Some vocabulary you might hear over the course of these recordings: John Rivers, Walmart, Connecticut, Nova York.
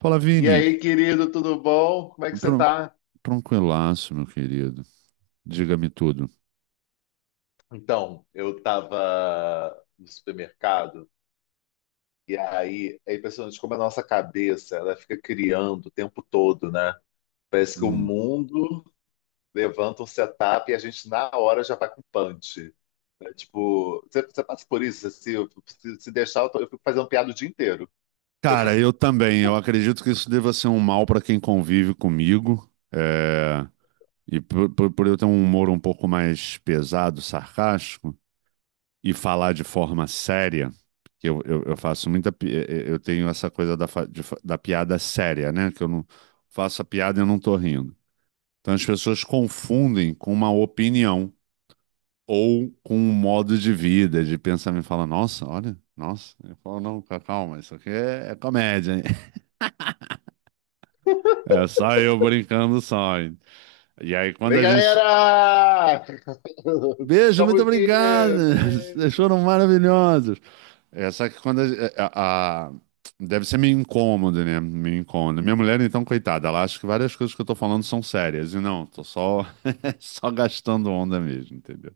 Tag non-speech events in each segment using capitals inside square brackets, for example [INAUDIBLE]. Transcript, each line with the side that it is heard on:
right: Fala,
left: E
right: Vini.
left: aí, querido, tudo bom? Como é que você
right: Tran-
left: tá?
right: Tranquilaço, meu querido. Diga-me tudo.
left: Então, eu tava no supermercado e aí é impressionante como a nossa cabeça, ela fica criando o tempo todo, né? Parece que o
right: Hum.
left: mundo levanta um setup e a gente na hora já vai com punch. Né? Tipo, você passa por isso, assim, se deixar, eu fico fazendo piada o dia inteiro. Eu
right: Cara,
left: fico,
right: eu também. Eu acredito que isso deva ser um mal para quem convive comigo. É, e por eu ter um humor um pouco mais pesado, sarcástico, e falar de forma séria, que eu faço muita. Eu tenho essa coisa da, fa- de fa- da piada séria, né? Que eu não faço a piada e eu não tô rindo. Então as pessoas confundem com uma opinião. Ou com um modo de vida, de pensamento, fala, nossa, olha, nossa. Eu falo, não, calma, isso aqui é comédia, hein? [LAUGHS] É só eu brincando só, hein? E aí, quando
left: vem
right: a gente.
left: galera! [LAUGHS]
right: Beijo, muito
left: Estamos aqui!
right: obrigado! [LAUGHS] Vocês foram
left: Beijo!
right: maravilhosos! É, só que quando a, a- a- deve ser meio incômodo, né? Meio incômodo. Minha mulher, então, coitada, ela acha que várias coisas que eu tô falando são sérias. E não, tô só, [LAUGHS] só gastando onda mesmo, entendeu?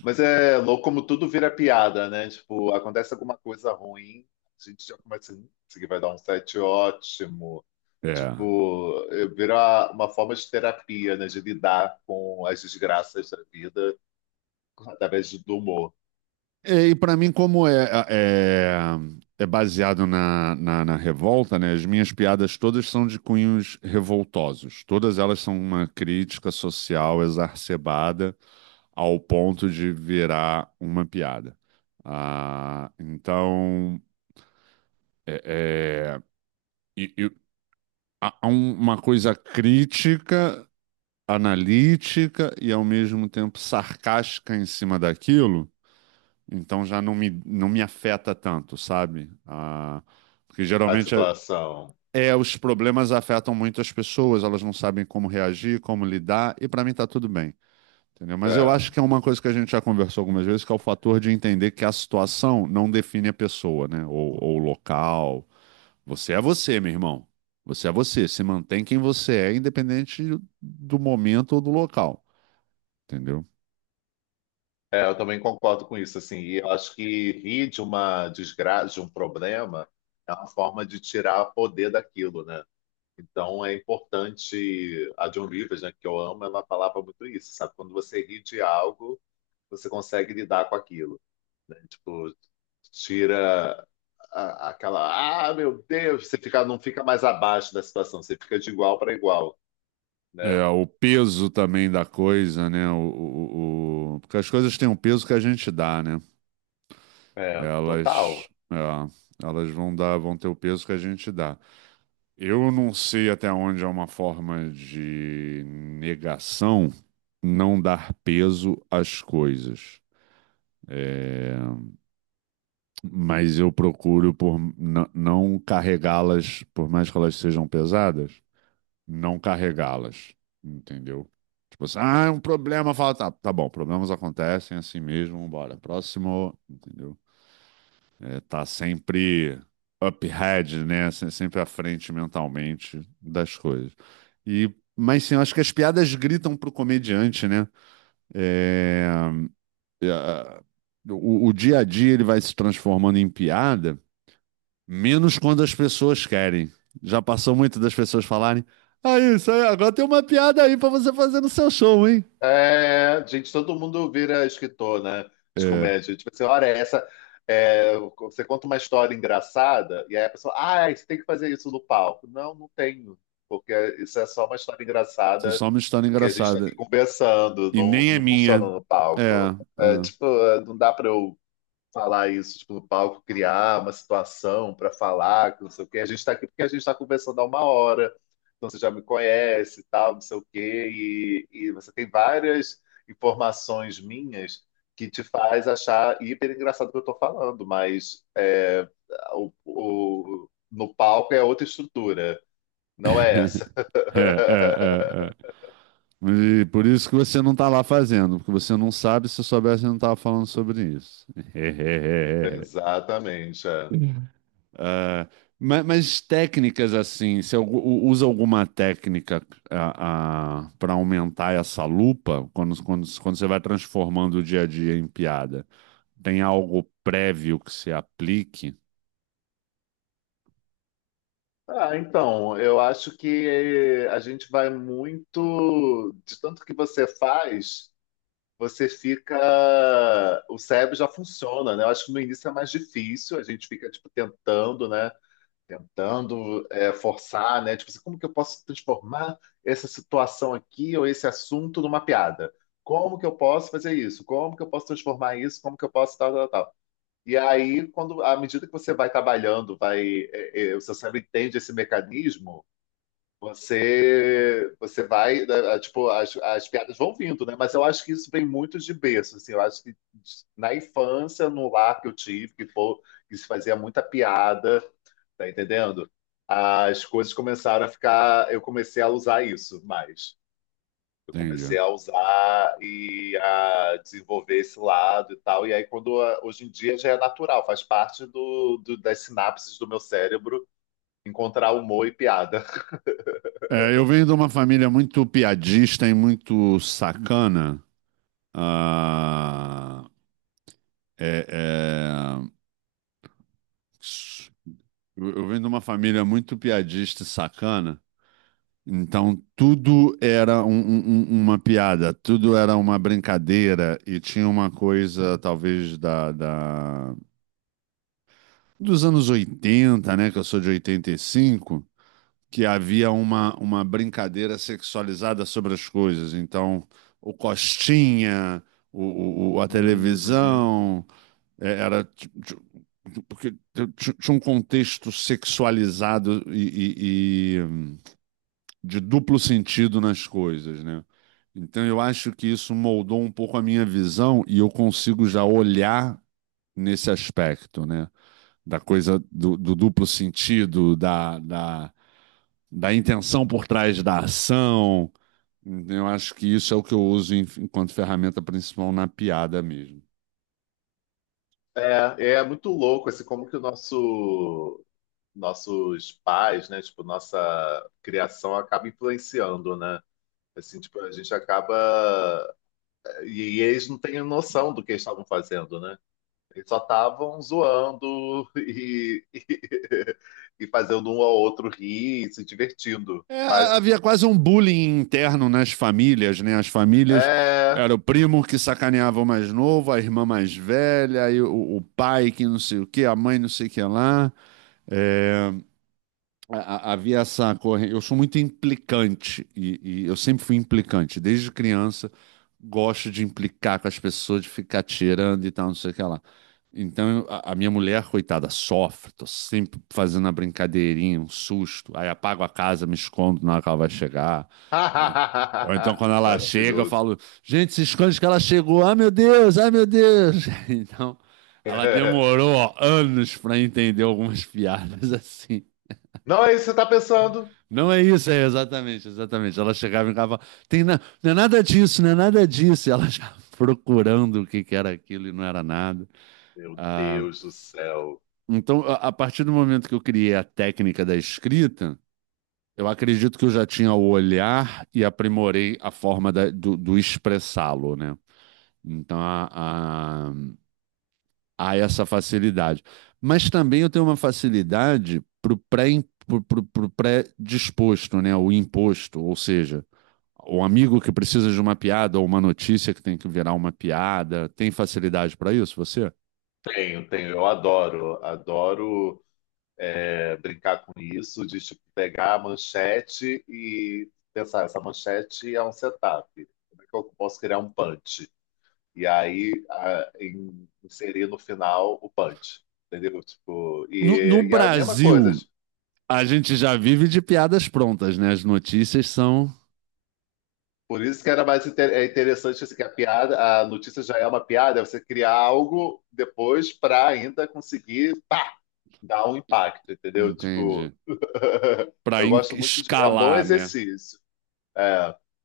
left: Mas é louco como tudo vira piada, né? Tipo, acontece alguma coisa ruim, a gente já começa, isso aqui vai dar um set ótimo.
right: É.
left: Tipo, é, vira uma forma de terapia, né? De lidar com as desgraças da vida através do humor,
right: É, e para mim, como é, é baseado na revolta, né? As minhas piadas todas são de cunhos revoltosos. Todas elas são uma crítica social exacerbada ao ponto de virar uma piada. Ah, então, é, é, e há uma coisa crítica, analítica e ao mesmo tempo sarcástica em cima daquilo. Então já não me afeta tanto, sabe? Ah, porque
left: a
right: geralmente
left: situação.
right: os problemas afetam muito as pessoas, elas não sabem como reagir, como lidar, e para mim tá tudo bem, entendeu? Mas eu
left: É,
right: acho que é uma coisa que a gente já conversou algumas vezes, que é o fator de entender que a situação não define a pessoa, né? Ou o local. Você é você, meu irmão. Você é você. Se mantém quem você é, independente do momento ou do local, entendeu?
left: é, eu também concordo com isso, assim. E eu acho que rir de uma desgraça, de um problema, é uma forma de tirar poder daquilo, né? Então é importante a John Rivers, né, que eu amo, ela falava muito isso, sabe? Quando você ri de algo, você consegue lidar com aquilo, né? Tipo, tira aquela, ah, meu Deus, você fica, não fica mais abaixo da situação, você fica de igual para igual, né?
right: É, o peso também da coisa, né? Porque as coisas têm um peso que a gente dá, né?
left: É, total.
right: Elas, é, elas vão dar, vão ter o peso que a gente dá. Eu não sei até onde é uma forma de negação não dar peso às coisas. É, mas eu procuro por não carregá-las, por mais que elas sejam pesadas. Não carregá-las, entendeu? Tipo assim, ah, é um problema, fala, tá, tá bom, problemas acontecem é assim mesmo, bora, próximo, entendeu? É, tá sempre up ahead, né? Sempre à frente mentalmente das coisas. E, mas sim, eu acho que as piadas gritam pro comediante, né? É, o dia a dia ele vai se transformando em piada, menos quando as pessoas querem. Já passou muito das pessoas falarem, ah, isso aí, agora tem uma piada aí pra você fazer no seu show, hein?
left: É, gente, todo mundo vira escritor, né? De
right: É.
left: comédia. Tipo assim, olha, essa. É, você conta uma história engraçada, e aí a pessoa, ah, você tem que fazer isso no palco. Não, não tenho, porque isso é só uma história
right: Isso é
left: engraçada
right: só uma história
left: que a gente está aqui
right: engraçada.
left: conversando,
right: E
left: não,
right: nem é
left: não funciona
right: minha.
left: no
right: É,
left: palco. É,
right: é.
left: tipo, é, não dá para eu falar isso, tipo, no palco, criar uma situação para falar, que não sei o quê. A gente está aqui porque a gente está conversando há uma hora, então você já me conhece, e tal, não sei o quê, e você tem várias informações minhas que te faz achar hiper engraçado o que eu estou falando, mas é, no palco é outra estrutura, não é essa.
right: [LAUGHS]
left: [LAUGHS]
right: É, é, é, é. E por isso que você não tá lá fazendo, porque você não sabe, se soubesse, eu não tava falando sobre isso. [LAUGHS]
left: Exatamente, é.
right: Ah, mas, técnicas assim, você usa alguma técnica para aumentar essa lupa quando, você vai transformando o dia a dia em piada? Tem algo prévio que você aplique?
left: Ah, então, eu acho que a gente vai muito. De tanto que você faz, você fica. O cérebro já funciona, né? Eu acho que no início é mais difícil, a gente fica, tipo, tentando, né? Tentando é, forçar, né? Tipo assim, como que eu posso transformar essa situação aqui ou esse assunto numa piada? Como que eu posso fazer isso? Como que eu posso transformar isso? Como que eu posso tal, tal, tal? E aí, quando, à medida que você vai trabalhando, vai, é, é, o seu cérebro entende esse mecanismo, você vai, né, é, tipo, as piadas vão vindo, né? Mas eu acho que isso vem muito de berço, assim, eu acho que na infância, no lar que eu tive, que, pô, que se fazia muita piada, tá entendendo? As coisas começaram a ficar, eu comecei a usar isso mais. Eu comecei
right: Entendi.
left: a usar e a desenvolver esse lado e tal. E aí, quando hoje em dia já é natural, faz parte do, das sinapses do meu cérebro encontrar humor e piada.
right: É, eu venho de uma família muito piadista e muito sacana. Ah, é, é, Eu venho de uma família muito piadista e sacana, então tudo era uma piada, tudo era uma brincadeira e tinha uma coisa, talvez, dos anos 80, né? Que eu sou de 85, que havia uma brincadeira sexualizada sobre as coisas. Então, o Costinha, a
left: Uhum.
right: televisão. É, Porque tinha um contexto sexualizado e de duplo sentido nas coisas, né? Então eu acho que isso moldou um pouco a minha visão e eu consigo já olhar nesse aspecto, né? Da coisa do duplo sentido, da intenção por trás da ação. Então, eu acho que isso é o que eu uso enquanto ferramenta principal na piada mesmo.
left: É, é muito louco, assim, como que o nosso, nossos pais, né, tipo, nossa criação acaba influenciando, né? Assim, tipo, a gente acaba... E, e eles não têm noção do que eles estavam fazendo, né? Eles só estavam zoando e, [LAUGHS] e, fazendo um ao outro rir e se divertindo.
right: É,
left: Mas,
right: havia quase um bullying interno nas famílias, né? As famílias, era
left: é...
right: o primo que sacaneava o mais novo, a irmã mais velha, aí o pai que não sei o que, a mãe não sei o que lá. É, a- havia essa corrente. Eu sou muito implicante e eu sempre fui implicante. Desde criança, gosto de implicar com as pessoas, de ficar tirando e tal, não sei o que lá. Então, a minha mulher, coitada, sofre. Tô sempre fazendo a brincadeirinha, um susto. Aí apago a casa, me escondo na hora que ela vai chegar. Ou ou então,
left: [LAUGHS]
right: quando ela chega, eu
left: Maravilhoso.
right: falo: gente, se esconde que ela chegou. Ai, meu Deus, ai, meu Deus. [LAUGHS] Então. Ela demorou
left: [LAUGHS]
right: ó, anos para entender algumas [LAUGHS] piadas assim.
left: Não é isso que você tá pensando?
right: Não é isso, é exatamente, exatamente. Ela chegava em casa e falava, tem não é nada disso, não é nada disso. E ela já [LAUGHS] procurando o que que era aquilo e não era nada.
left: Meu
right: Ah,
left: Deus do céu.
right: então, a partir do momento que eu criei a técnica da escrita, eu acredito que eu já tinha o olhar e aprimorei a forma do expressá-lo, né? Então, há- há essa facilidade. Mas também eu tenho uma facilidade para o pro pré-disposto, né? O imposto, ou seja, o amigo que precisa de uma piada ou uma notícia que tem que virar uma piada. Tem facilidade para isso, você?
left: Tenho, tenho, eu adoro, adoro é, brincar com isso, de tipo, pegar a manchete e pensar, essa manchete é um setup, como é que eu posso criar um punch? E aí inserir no final o punch, entendeu? Tipo,
right: No
left: e a mesma coisa,
right: Brasil,
left: tipo,
right: a gente já vive de piadas prontas, né? As notícias são,
left: por isso que era mais é interessante assim, que a piada, a notícia já é uma piada, é você criar algo depois para ainda conseguir, pá! Dá um impacto, entendeu? Tipo,
right: entende?
left: [LAUGHS]
right: Para
left: eu gosto muito de. É um bom
right: escalar, né?
left: exercício.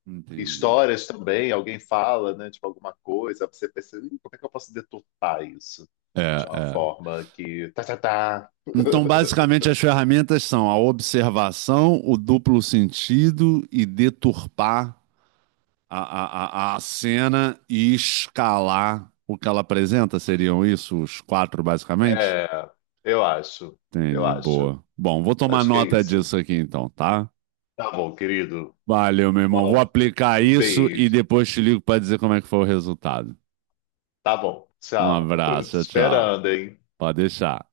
right: Entendi.
left: Histórias também, alguém fala, né? Tipo, alguma coisa, você pensa, "Ih, como é que eu posso deturpar isso?
right: É,
left: De uma
right: é.
left: forma que. Tá, tá, tá.
right: Então,
left: [LAUGHS]
right: basicamente, as ferramentas são a observação, o duplo sentido e deturpar a cena e escalar o que ela apresenta. Seriam isso os quatro, basicamente?
left: É, eu acho, eu
right: Entendi,
left: acho.
right: boa. Bom, vou tomar
left: Acho que é
right: nota
left: isso.
right: disso aqui então, tá?
left: Tá bom, querido.
right: Valeu, meu irmão. Vou
left: Bom,
right: aplicar
left: um
right: isso e
left: beijo.
right: depois te ligo para dizer como é que foi o resultado.
left: Tá bom,
right: Um
left: tchau. [LAUGHS] Te
right: abraço, tchau, tchau.
left: Esperando, hein?
right: Pode deixar.